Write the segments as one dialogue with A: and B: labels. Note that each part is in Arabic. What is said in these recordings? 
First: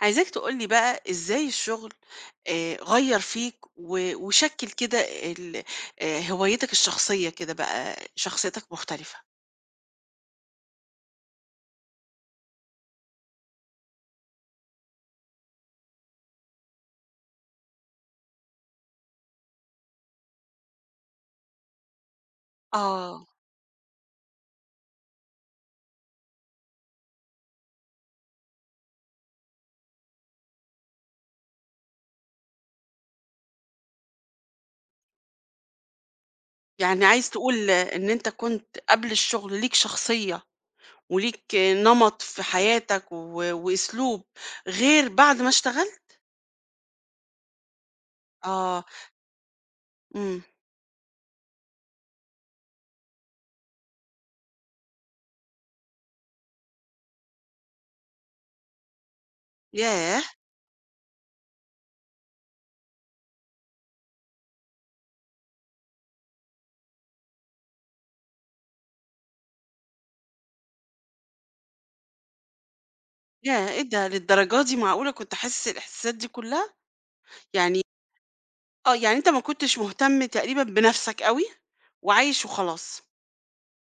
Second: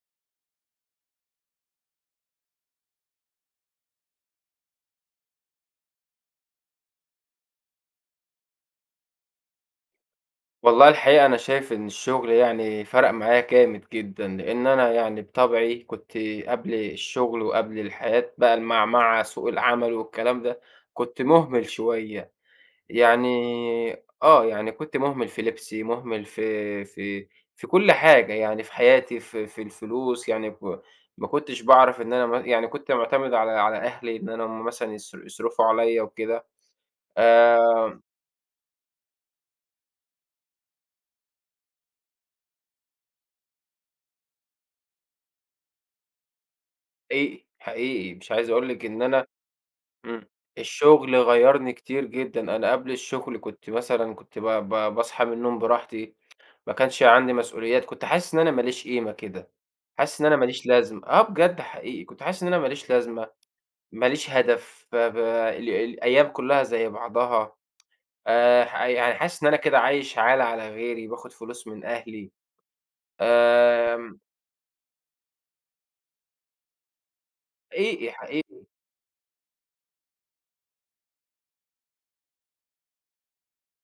A: عايزاك تقول لي بقى إزاي الشغل غيّر فيك و وشكِّل كده ال هوايتك الشخصية كده بقى، شخصيتك مختلفة.
B: والله الحقيقة أنا شايف إن الشغل فرق معايا جامد جدًا، لإن أنا بطبعي كنت قبل الشغل وقبل الحياة بقى المعمعة سوق العمل والكلام ده، كنت مهمل شوية،
A: آه.
B: يعني يعني، كنت مهمل في لبسي، مهمل في في كل حاجة يعني في حياتي، في الفلوس، يعني ما كنتش باعرف إن أنا يعني كنت معتمد على أهلي إن أنا هُم مثلًا يصرفوا عليَّ وكده،
A: يعني عايز تقول
B: آآ،
A: إن أنت كنت قبل الشغل ليك شخصية وليك نمَط في حياتك و وأسلوب غير بعد ما اشتغلت؟
B: حقيقي، حقيقي مش عايز أقول
A: آه.
B: لِك إن أنا. إمم.
A: إمم.
B: الشغل غيّرني كتير جدًا، أنا قبل الشغل كنت مثلًا كنت ب ب باصحى من النوم براحتي، ما كانش عندي مسؤوليات، كنت حاسس إن أنا ما ليش قيمة كده، حاسس
A: ياه!
B: إن أنا ما ليش لازمة، آه بجد حقيقي، كنت حاسس إن أنا ما ليش لازمة، ما ليش هدف، ب ب ال الأيام كلّها زي بعضها، ح يعني حاسس إن أنا كده عايش عالة على غيري، باخد فلوس من أهلي.
A: ياه! إيه ده
B: آمم
A: للدرجة دي معقولة كنت حاسس الإحساسات دي كلّها؟ يعني
B: حقيقي، حقيقي،
A: آه، يعني أنت ما كنتش مهتم تقريبًا بنَفْسك أوي وعايش وخلاص.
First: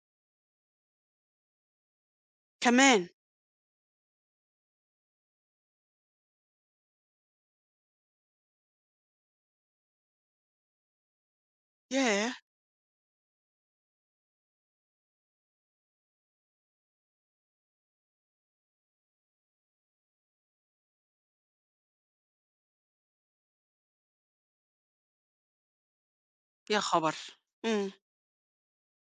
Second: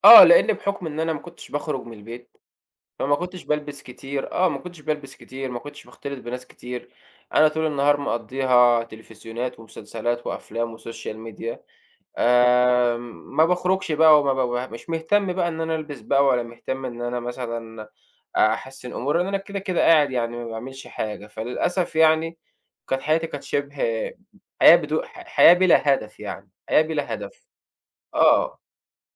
B: آه لإن بحكم إن أنا ما كنتش باخرج من البيت
A: كمان!
B: فما كنتش بالبس كتير، آه، ما كنتش بالبس كتير، ما كنتش باختلط بناس كتير، أنا طول النهار مقضّيها تلفزيونات ومسلسلات وأفلام وSocial media.
A: ياه!
B: ما باخرجش بقى وما ب مش مهتم بقى إن أنا ألبس بقى ولا مهتم إن أنا مثلًا أحسِّن أموري، لإن أنا كده، كده قاعد يعني ما باعملش حاجة، فللأسف يعني كانت حياتي كانت شبه حياة بدو ح حياة بلا هدف يعني،
A: يا
B: حياة بلا
A: خبر!
B: هدف،
A: إمم.
B: آه.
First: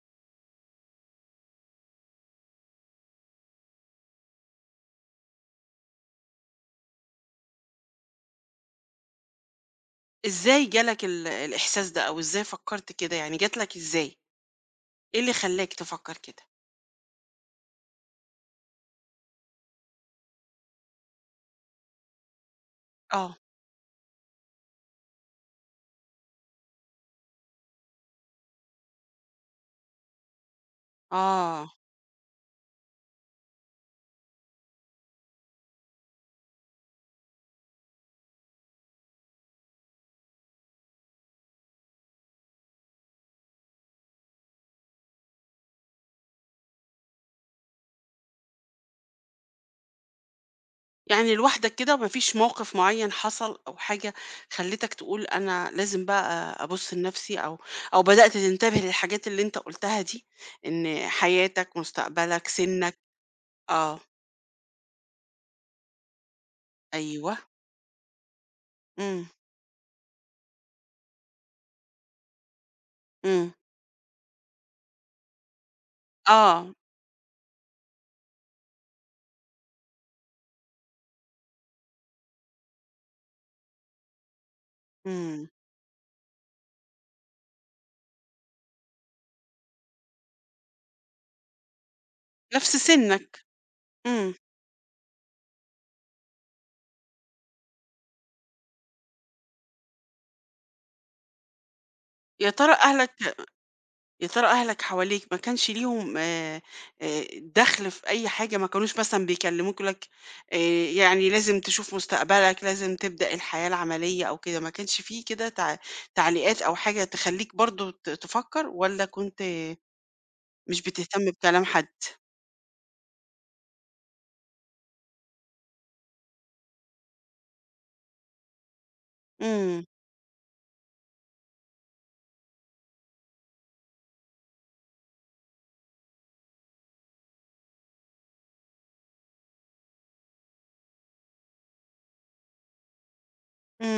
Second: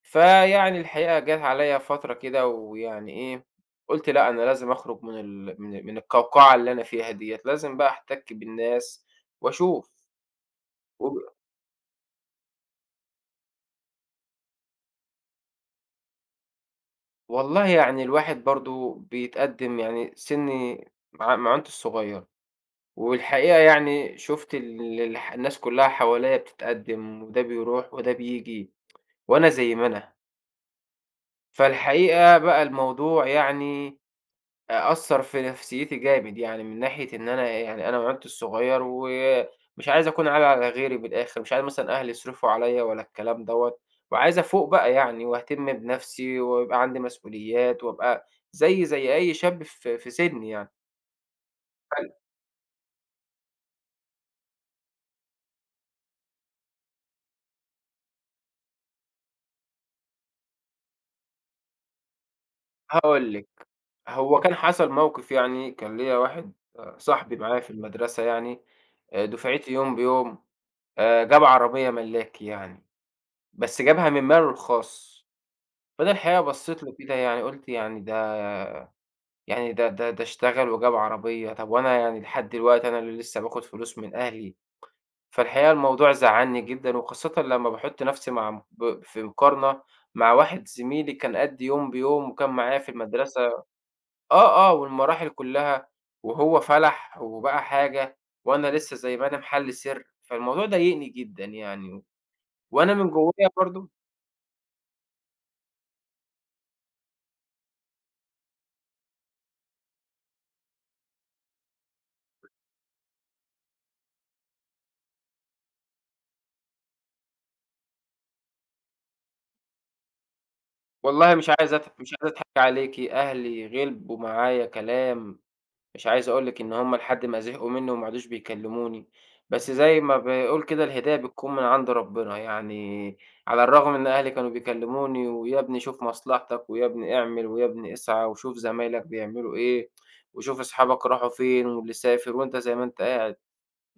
B: الحقيقة جات عليَّ فترة كده ويعني إيه، قُلت لأ، أنا لازم أخرج من ال من من القوقعة اللي أنا فيها ديّة، لازم بقى أحتك بالناس وأشوف.
A: إزاي جالك
B: وب
A: ال الإحساس ده أو إزاي فكّرت كده، يعني جات لك إزاي؟ إيه اللي خلّاك تفكّر كده؟
B: والله يعني الواحد برضه بيتقدّم يعني سِنّي معانته الصغيّرة،
A: آه.
B: والحقيقة يعني شُفت ال الح الناس كلّها حواليّا بتتقدّم، وده بيروح وده بييجي، وأنا زي ما أنا.
A: آه.
B: فالحقيقة بقى الموضوع يعني أ أثّر في نفسيتي جامد، يعني من ناحية إن أنا يعني أنا وعيلتي الصغير ومش عايز أكون عالي على غيري من الآخر، مش عايز مثلًا أهلي يصرفوا عليّا ولا الكلام دوّة، وعايز أفوق بقى يعني وأهتم بنفسي ويبقى عندي مسؤوليات وأبقى زيي زي أي شاب في سنّي يعني.
A: يعني لوحدك كده وما
B: هل
A: فيش موقف معيّن حصل أو حاجة خلّتك تقول أنا لازم بقى أبُص لنَفْسي أو بدأت تنتبه للحاجات اللي أنت قُلتها دي، إن حياتك، مستقبلك، سِنّك.
B: هاقول لِك،
A: آه.
B: هو كان حصل موقف يعني كان ليّا واحد، آه، صاحبي
A: أيوه.
B: معايا في المدرسة يعني،
A: إمم.
B: دُفعتي يوم بيوم، جاب عربية ملاكي يعني،
A: إمم.
B: بس جابها من ماله الخاص. فأنا الحقيقة
A: آه.
B: بصّيت له كده يعني قُلت يعني ده اشتغل وجاب عربية، طب وأنا يعني لحد دلوقتي أنا اللي لسه باخد فلوس من أهلي،
A: إمم.
B: فالحقيقة الموضوع زعّلني جدًا، وخاصةً لمّا باحُط نَفْسي مع م ب في مقارنة مع واحد زميلي كان قدّي يوم بيوم وكان
A: نَفْس
B: معايا في
A: سِنّك.
B: المدرسة،
A: إمم.
B: آه، آه، والمراحل كلّها، وهو فَلَح وبقى حاجة، وأنا لسه زي ما أنا محَل سِر، فالموضوع ضايقني جدًا يعني،
A: يا ترى
B: وأنا من
A: أهلك
B: جوّايا برضه.
A: يا ترى أهلك حواليك ما كانش ليهم دخل في أي حاجة، ما كانوش مثلًا بيكلموك يقولوا لك آآ، يعني لازم تشوف مستقبلك، لازم تبدأ الحياة العملية أو كده، ما كانش في كده تعليقات أو حاجة تخلّيك برضه تفكّر والّا كنت مش بتهتم
B: والله
A: بكلام حد؟
B: مش عايز أضحك عليكِ، أهلي غِلبوا معايا كلام، مش عايز أقول لِك إن هُم لحد ما زهقوا منّي وما عادوش بيكلموني، بس
A: إمم،
B: زي ما بيقول كده الهداية بتكون من عند ربنا، يعني على الرغم إن أهلي كانوا بيكلموني: ويا ابني شوف مصلحتك، ويا ابني اعمل، ويا ابني اسعى، وشوف زمايلك بيعملوا إيه، وشوف أصحابك راحوا فين، واللي سافر وأنت زي ما أنت قاعد،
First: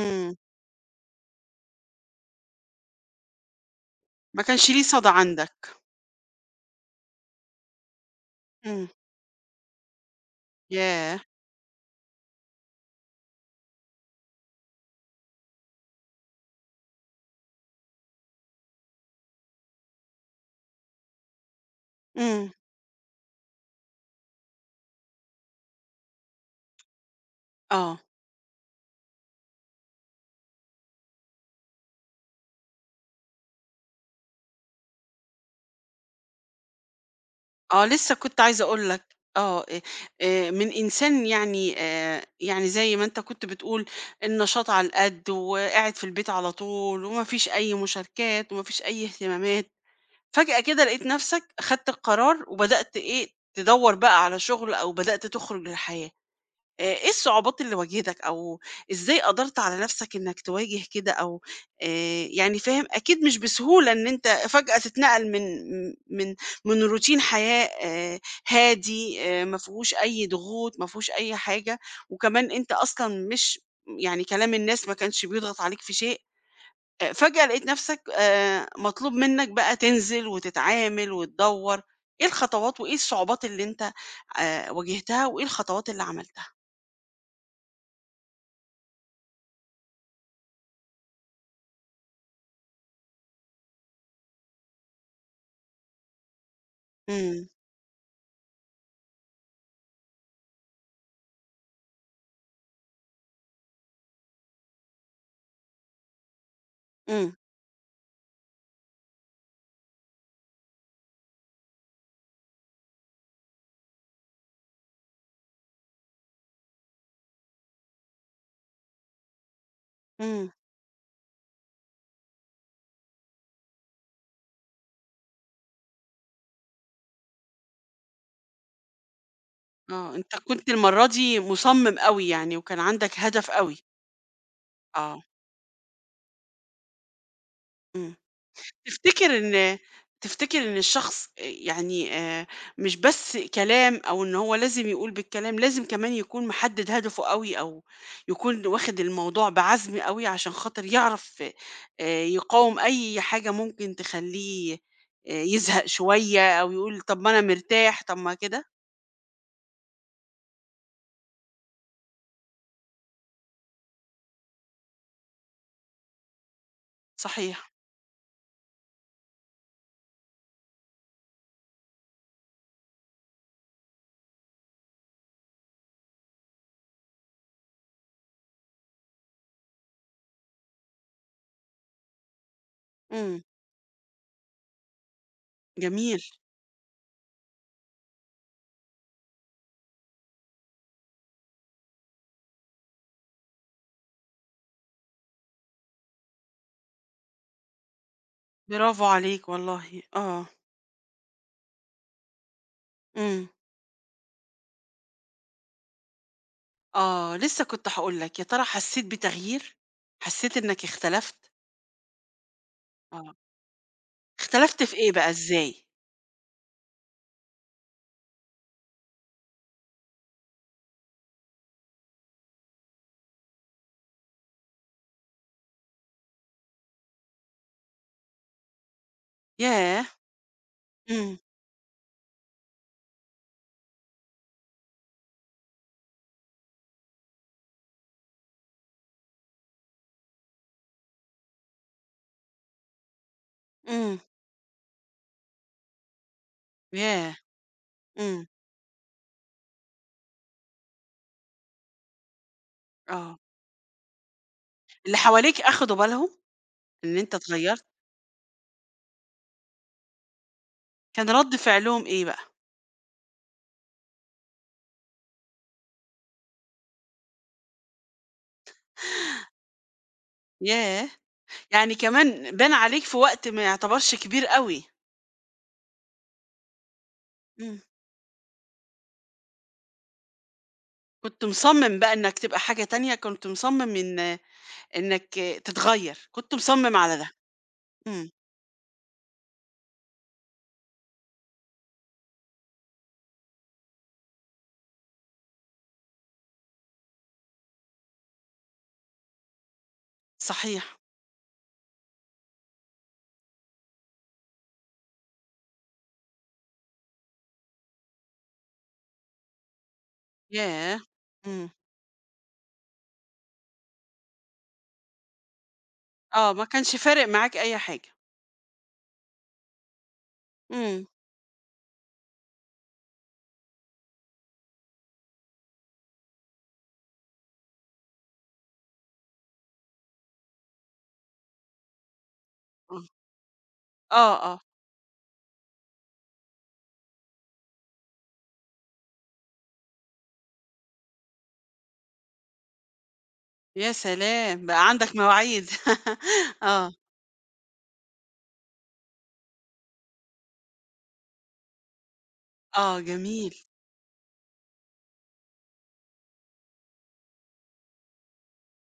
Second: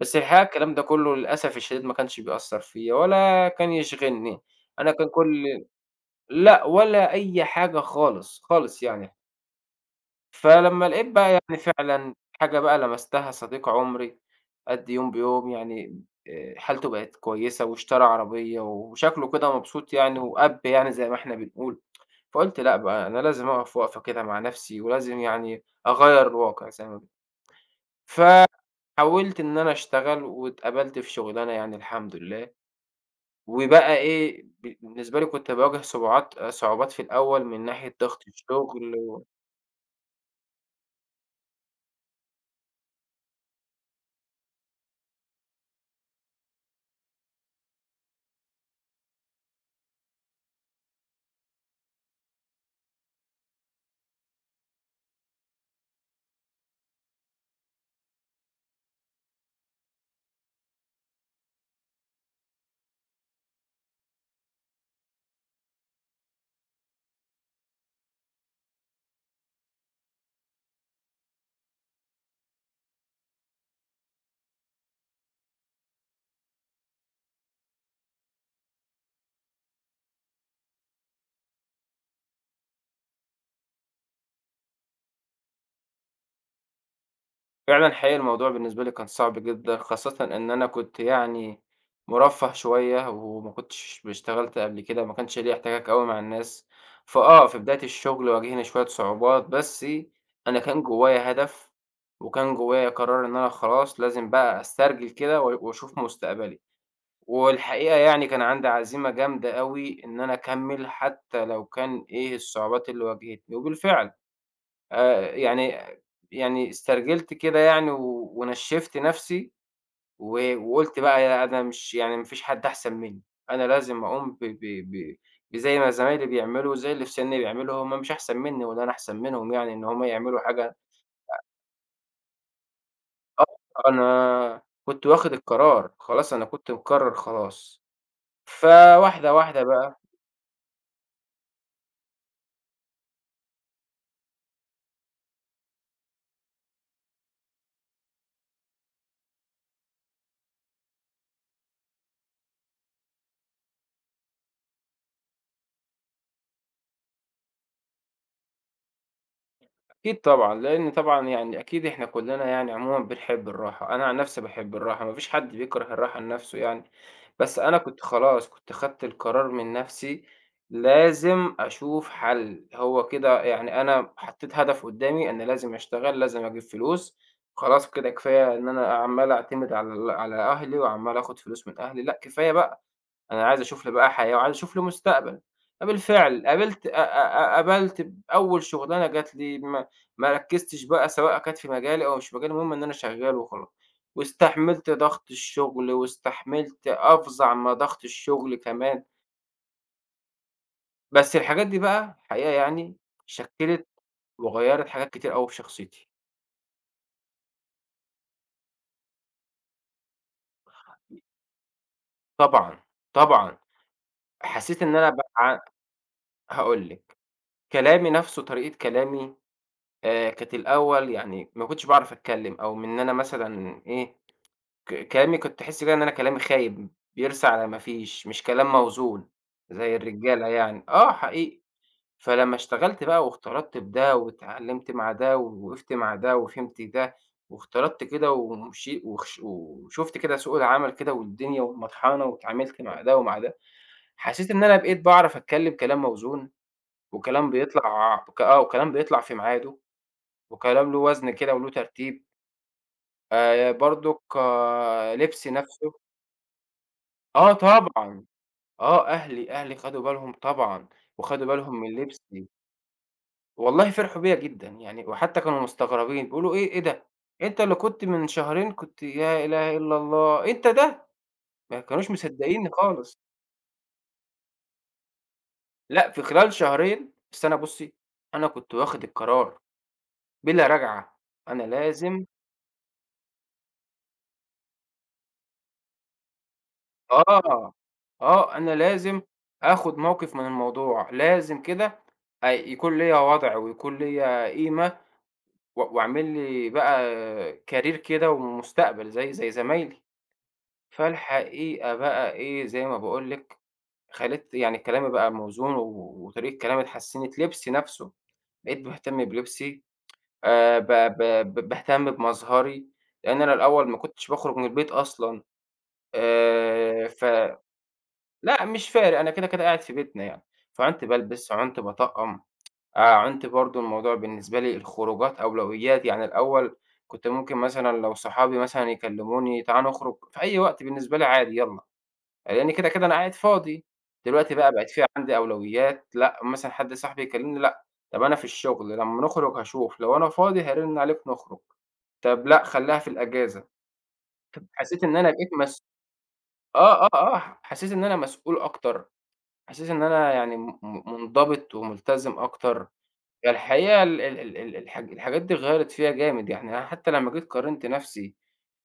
B: بس الحقيقة الكلام ده كلّه للأسف الشديد ما كانش بيأثّر فيّا ولا كان يشغلني،
A: ما كانش ليه
B: أنا
A: صدى
B: كان كل
A: عندك،
B: لأ، ولا أي حاجة خالص، خالص
A: إمم،
B: يعني. فلمّا لقيت
A: ياه!
B: بقى يعني فعلًا حاجة بقى لمستها صديق عمري قد يوم بيوم يعني، حالته بقت كويسة واشترى عربية وشكله كده مبسوط يعني يعني زي ما إحنا بنقول،
A: إمم،
B: فقُلت لأ بقى أنا لازم أقف وقفة كده مع نفسي ولازم يعني أغيّر الواقع زي ما بن
A: آه.
B: فحاولت إن أنا أشتغل واتقبلت في شُغلانة يعني الحمد لله. وبقى إيه، بالنسبة لي كنت باواجه صعوبات في الأول من
A: آه،
B: ناحية
A: لسه
B: ضغط
A: كنت عايزة أقول لك
B: الشغل،
A: من إنسان يعني يعني زي ما أنت كنت بتقول النشاط على القد وقاعد في البيت على طول وما فيش أي مشاركات وما فيش أي اهتمامات، فجأة كده لقيت نَفْسك خدت القرار وبدأت إيه، تدوّر بقى على شغل أو بدأت تخرج للحياة. إيه الصعوبات اللي واجهتك، أو إزاي قدرت على نفسك إنك تواجه كده أو يعني فاهم، أكيد مش بسهولة إن أنت فجأة تتنقل من من روتين حياة هادي، ما فيهوش أي ضغوط، ما فيهوش أي حاجة، وكمان أنت أصلًا مش يعني كلام الناس ما كانش بيضغط عليك في شيء، فجأة لقيت نَفْسك مطلوب منّك بقى تنزل وتتعامل وتدوّر، إيه الخطوات وإيه الصعوبات اللي أنت واجهتها وإيه الخطوات اللي عملتها؟
B: وفعلًا حقيقي الموضوع بالنسبة لي كان صعب جدًا، خاصةً إن أنا كنت يعني مُرفّه شوية، وما كنتش اشتغلت قبل كده، ما كانش ليّا احتكاك أوي مع الناس،
A: إمم،
B: فآه في بداية الشغل واجهني شوية صعوبات، بس أنا كان جوايا هدف، وكان جوايا قرار إن أنا خلاص لازم بقى أسترجل كده وأشوف مستقبلي.
A: إمم،
B: والحقيقة يعني كان عندي عزيمة جامدة أوي إن أنا أكمّل حتى لو كان إيه الصعوبات اللي واجهتني، وبالفعل آآ يعني استرجلت كده يعني ونشّفت نَفْسي
A: إمم،
B: وقُلت بقى يا أنا مش يعني ما فيش حد أحسن منّي، أنا لازم أقوم ب ب ب بزي ما زمايلي بيعملوا، زي اللي في سِنّي بيعملوا، هم مش أحسن منّي ولا أنا أحسن منهم يعني إن هم
A: آه، أنت
B: يعملوا
A: كنت
B: حاجة.
A: المرّة دي مُصمِّم أوي يعني وكان عندك
B: آه،
A: هدف أوي،
B: أنا كنت
A: آه،
B: واخد القرار، خلاص أنا كنت مقرّر خلاص.
A: إمم.
B: فواحدة،
A: تفتكر
B: واحدة
A: إن
B: بقى
A: تفتكر إن الشخص يعني مش بس كلام أو إن هو لازم يقول بالكلام، لازم كمان يكون محدد هدفه أوي أو يكون واخد الموضوع بعزم أوي عشان خاطر يعرف يقاوم أي حاجة ممكن تخلّيه يزهق شوية أو يقول طب ما أنا مرتاح، طب ما كده؟
B: أكيد طبعًا، لإن طبعًا يعني أكيد إحنا كلّنا يعني عمومًا بنحب الراحة، أنا عن نفسي باحب الراحة، ما فيش حد بيكره الراحة لنفسه يعني، بس
A: صحيح.
B: أنا كنت خلاص كنت خدت القرار من نفسي لازم أشوف حل، هو كده يعني أنا حطيت هدف قدّامي أنا لازم أشتغل، لازم أجيب فلوس، خلاص كده كفاية إن أنا عمّال أعتمد على أهلي وعمّال آخد فلوس من أهلي، لأ كفاية بقى.
A: إمم.
B: أنا عايز أشوف له بقى حياة وعايز أشوف له مستقبل،
A: جميل.
B: فبالفعل قابلت أ أ أ قابلت أول شغلانة جات لي، ما ركّزتش بقى سواء كانت في مجالي أو مش في مجالي، المهم إن أنا شغّال وخلاص، واستحملت ضغط الشغل واستحملت أفظع ما ضغط الشغل
A: برافو
B: كمان،
A: عليك والله. آه.
B: بس الحاجات دي بقى الحقيقة يعني
A: إمم.
B: شكّلت وغيّرت حاجات كتير أوي في شخصيتي.
A: آه. لسه كنت هاقول لك، يا ترى حسّيت بتغيير؟ حسّيت إنك اختلفت؟
B: طبعًا،
A: آه.
B: طبعًا،
A: اختلفت
B: حسّيت
A: في
B: إن أنا
A: إيه بقى
B: بقى
A: إزاي؟
B: هاقول لِك، كلامي نَفْسه طريقة كلامي، كانت الأول يعني ما كنتش باعرف أتكلّم أو من إن أنا مثلًا إيه، كلامي كنت أحس كده إن أنا كلامي خايب، بيرسى على ما فيش، مش كلام موزون زي
A: ياه!
B: الرجالة يعني. آه
A: إمم،
B: حقيقي. فلمّا اشتغلت بقى واختلطت بده واتعلّمت مع ده ووقفت مع ده وفهمت ده واختلطت كده ومشي وخش وشُفت كده سوق العمل كده والدنيا والمطحنة واتعاملت مع ده ومع ده،
A: إمم،
B: حسّيت إن أنا بقيت باعرف أتكلّم كلام موزون
A: ياه!
B: وكلام بيطلع ك
A: إمم،
B: آه، وكلام بيطلع في ميعاده. وكلام له وزن كده وله ترتيب،
A: آه.
B: برضُك آه
A: اللي
B: لبسي
A: حواليك
B: نَفْسه.
A: أخدوا بالهم إن أنت
B: آه
A: اتغيّرت؟
B: طبعًا، آه أهلي، أهلي خدوا بالهم طبعًا،
A: كان
B: وخدوا
A: رَد
B: بالهم من
A: فعلهم إيه بقى؟
B: لبسي، والله فرحوا بيّا جدًا، يعني وحتى كانوا مستغربين بيقولوا: "إيه إيه ده؟ أنت اللي كنت من شهرين كنت يا إله إلا الله، أنت ده!"
A: ياه!
B: ما
A: يعني
B: كانوش
A: كمان
B: مصدقينّي
A: بان عليك في
B: خالص،
A: وقت ما يعتبرش كبير أوي.
B: لأ في خلال شهرين بس أنا
A: إمم.
B: بُصّي، أنا كنت واخد القرار بلا رجعة،
A: كنت
B: أنا
A: مصمم بقى
B: لازم.
A: إنك تبقى حاجة تانية، كنت مصمم إنك تتغيّر، كنت مصمم على ده.
B: آه،
A: إمم،
B: آه، أنا لازم آخُد موقِف من الموضوع، لازم كده يكون ليّا وَضْع ويكون ليّا قيمة وأعمل لي بقى career كده ومستقبل زي زمايلي.
A: صحيح.
B: فالحقيقة بقى إيه، زي ما باقول لِك خلِت يعني كلامي بقى موزون وطريقة كلامي اتحسِّنت، لبسي نَفْسه، بقيت باهتم بلبسي، ب
A: ياه!
B: ب
A: إمم،
B: ب باهتم بمظهري، لإن أنا الأول ما كنتش باخرُج من البيت أصلًا،
A: آه، ما كانش
B: ف
A: فارق معاك أي حاجة.
B: لأ مش فارق، أنا كده، كده قاعد في بيتنا يعني، فعُنت
A: إمم،
B: بالبس، عُنت باطقّم، عُنت برضه الموضوع بالنسبة لي الخروجات أولويات، يعني الأول كنت ممكن مثلًا لو صحابي مثلًا يكلموني تعالَ نخرج في أي وقت بالنسبة لي عادي يالّا، لإن كده،
A: آه،
B: كده أنا قاعد فاضي،
A: آه،
B: دلوقتي
A: آه.
B: بقى بقت في عندي أولويات، لأ مثلًا حد صاحبي يكلمني لأ، طب أنا في الشغل لمّا نخرج هاشوف، لو أنا فاضي هارن عليك نخرج، طب لأ خلّيها في الأجازة،
A: يا
B: طب
A: سلام! بقى
B: حسيت إن
A: عندك
B: أنا بقيت
A: مواعيد
B: مس
A: آه،
B: آه، آه، آه، حسيت إن أنا مسؤول أكتر، إحساس إن أنا يعني م م منضبط وملتزم أكتر،
A: آه
B: هي
A: جميل.
B: الحقيقة ال ال ال ال الحاج الحاجات دي غيّرت فيّا جامد، يعني أنا حتى لمّا جيت قارنت نَفْسي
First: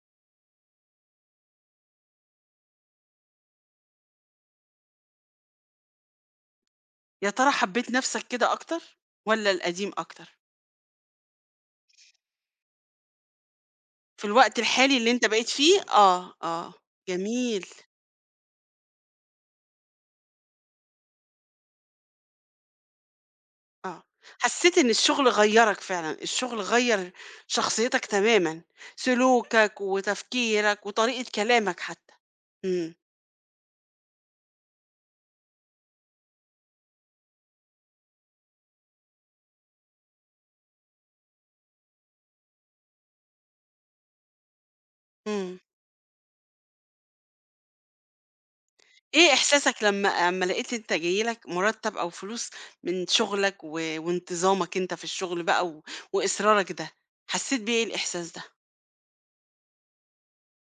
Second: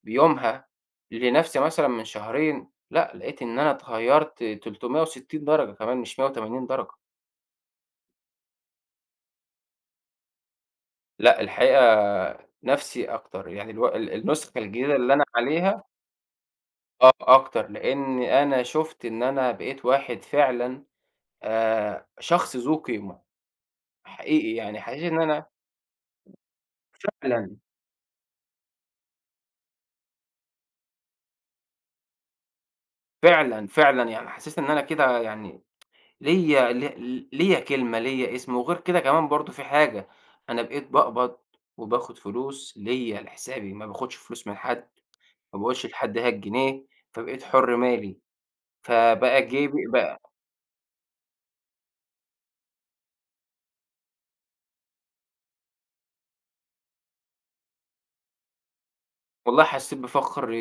B: بيومها لنَفْسي مثلًا من شهرين، لأ، لقيت إن أنا اتغيّرت 360 درجة كمان مش 180 درجة.
A: يا ترى حبّيت نَفْسك كده أكتر والّا القديم أكتر؟
B: لأ، الحقيقة نَفْسي أكتر، يعني الو ال
A: في
B: النُسخة
A: الوقت
B: الجديدة
A: الحالي اللي
B: اللي
A: أنت
B: أنا
A: بقيت فيه
B: عليها.
A: آه، آه،
B: آه،
A: جميل،
B: أكتر، لإن أنا شُفت إن أنا بقيت واحد فعلًا، شخص ذو قيمة،
A: آه.
B: حقيقي
A: حسّيت
B: يعني
A: إن
B: حسيت إن
A: الشغل
B: أنا
A: غيّرك فعلًا، الشغل غيّر
B: فعلًا.
A: شخصيتك تمامًا، سلوكك وتفكيرك وطريقة كلامك حتّى. إمم،
B: يعني حسّيت إن أنا كده يعني ليّا كلمة، ليّا اسم، وغير كده كمان برضه في حاجة، أنا بقيت باقبض وباخد فلوس ليّا لحسابي، ما باخدش فلوس من حد، ما
A: إمم.
B: باقولش لحد هات جنيه، فبقيت حُر مالي،
A: إيه
B: فبقى
A: إحساسك
B: جيبي بق
A: أمّا لقيت أنت جاي لك مُرتّب أو فلوس من شغلك و وانتظامك أنت في الشغل بقى و وإصرارك ده، حسّيت بإيه الإحساس ده؟
B: والله حسّيت بفخر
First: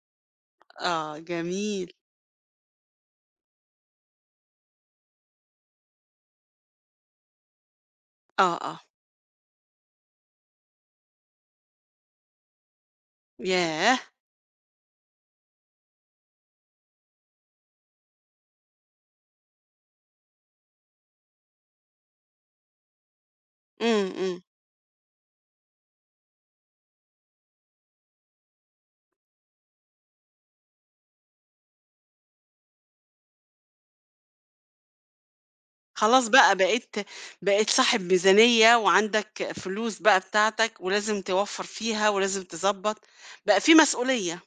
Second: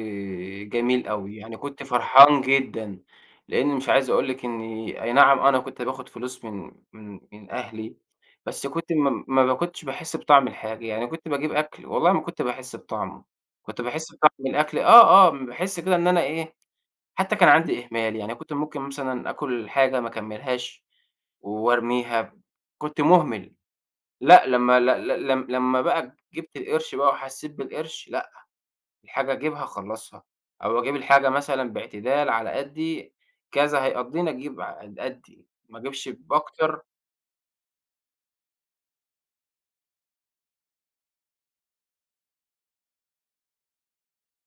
B: جميل
A: آه
B: أوي، يعني كنت
A: جميل،
B: فرحان جدًا، لإن مش عايز أقول لِك إني أي نعم أنا كنت باخد فلوس من أهلي،
A: آه،
B: بس
A: آه،
B: كنت ما ما ب كنتش باحس بطعم الحاجة، يعني كنت باجيب أكل والله ما كنت باحس بطعمه، كنت
A: ياه!
B: باحس بطعم الأكل آه، آه، باحس كده إن أنا إيه، حتى كان عندي إهمال، يعني كنت ممكن مثلًا آكل حاجة ما أكمّلهاش وأرميها، كنت مُهمل،
A: إمم، إمم،
B: لأ لمّا ل ل لم لمّا بقى جِبت القرش بقى وحسّيت بالقرش، الحاجة أجيبها أخلّصها، أو أجيب الحاجة مثلًا باعتدال على قدّي كذا هيقضّيني أجيب على قدّي، ما أجيبش
A: خلاص بقى
B: بأكتر.
A: بقيت صاحب ميزانية وعندك فلوس بقى بتاعتك ولازم توفّر فيها ولازم تضبّط، بقى في مسؤولية،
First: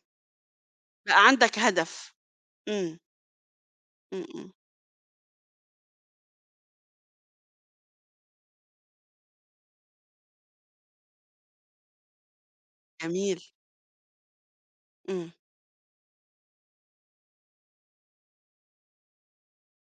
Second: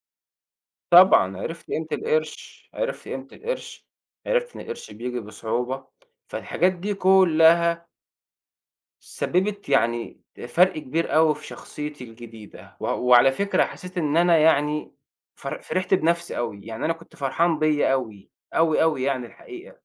A: بقى
B: طبعًا
A: عندك
B: عرفت قيمة
A: هدف،
B: القرش،
A: إمم،
B: عرفت قيمة القرش،
A: إمم، إمم،
B: عرفت إن القرش بييجي بصعوبة، فالحاجات دي كلّها سبّبت يعني فرق كبير أوي في شخصيتي الجديدة، وعلى
A: جميل،
B: فكرة حسيت إن أنا يعني
A: إمم،
B: فرحت بنفسي أوي، يعني أنا كنت فرحان بيّا أوي، أوي، أوي يعني الحقيقة.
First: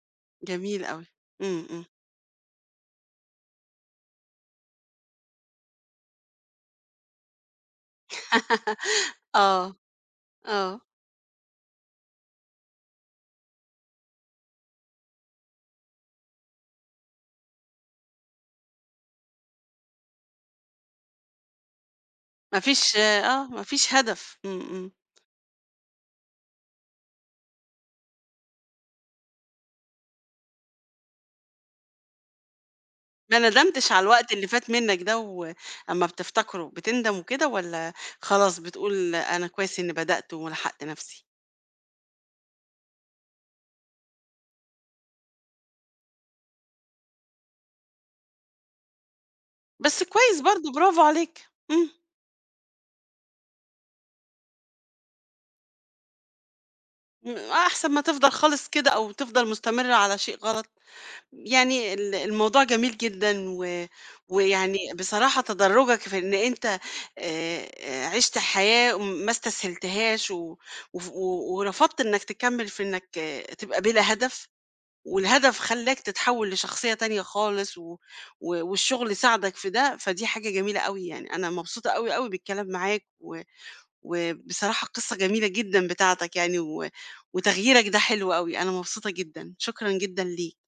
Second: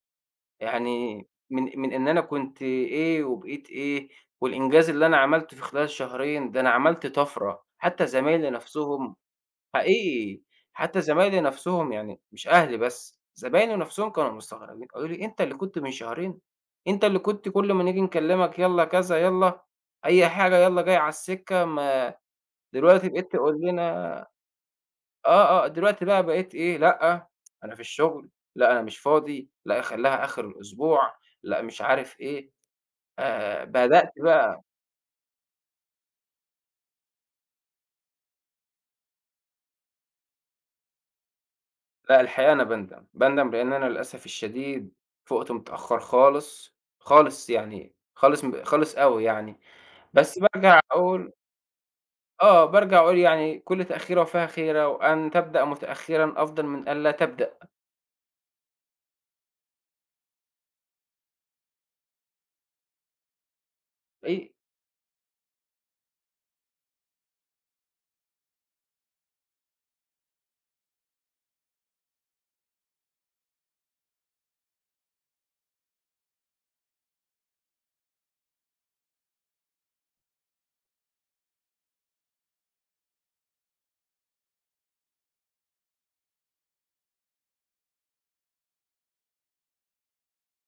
A: جميل أوي،
B: يعني
A: إمم،
B: من
A: إمم،
B: من إن أنا كنت إيه وبقيت إيه، والإنجاز اللي أنا عملته في خلال شهرين ده أنا عملت طفرة، حتى زمايلي نفسهم.
A: آه،
B: حقيقي،
A: آه.
B: حتى زمايلي نفسهم يعني مش أهلي بس، زمايلي نفسهم كانوا مستغربين قالوا لي: "أنت اللي كنت من شهرين، أنت اللي كنت كل ما نيجي نكلمك يالّا كذا، يالّا أي حاجة، يالّا جاي على السكة، ما
A: ما فيش
B: دلوقتي بقيت
A: آه،
B: تقول
A: ما فيش
B: لنا"
A: هدف، إمم، إمم.
B: آه، آه، دلوقتي بقى بقيت إيه، لأ، أنا في الشغل، لأ، أنا مش فاضي، لأ، خلّيها آخر الأسبوع، لأ، مش عارف إيه،
A: ما ندمتش على
B: بدأت
A: الوقت اللي
B: بقى.
A: فات منّك ده و أمّا بتفتكره بتندم وكده والّا خلاص بتقول أنا كويس إنّي بدأت ولحقت نَفْسي؟
B: لأ، الحقيقة أنا باندم، باندم لإن أنا للأسف الشديد فُقت متأخر خالص، خالص يعني، خالص أوي يعني،
A: بس
B: بس
A: كويس برضه
B: بارجع
A: برافو
B: أقول
A: عليك، إمم،
B: آه، بارجع أقول يعني كل تأخيرة وفيها خيرة، وأن تبدأ متأخرًا أفضل من أن لا تبدأ،
A: أحسن ما تفضل خالص كده أو تفضل مستمر على شيء غلط. يعني ال الموضوع جميل جدًا و
B: أي
A: ويعني بصراحة تدرُّجك في إن أنت عِشت حياة ما استسهلتهاش و وف و ورفضت إنّك تكمّل في إنّك تبقى بلا هدف والهدف خلّاك تتحوّل لشخصية تانية خالص و و والشغل ساعدك في ده، فدي حاجة جميلة أوي يعني. أنا مبسوطة أوي، أوي بالكلام معاك و وبصراحة قصّة جميلة جدًا بتاعتك يعني و وتغييرك ده حلو أوي، أنا مبسوطة جدًا. شكرًا جدًا ليك.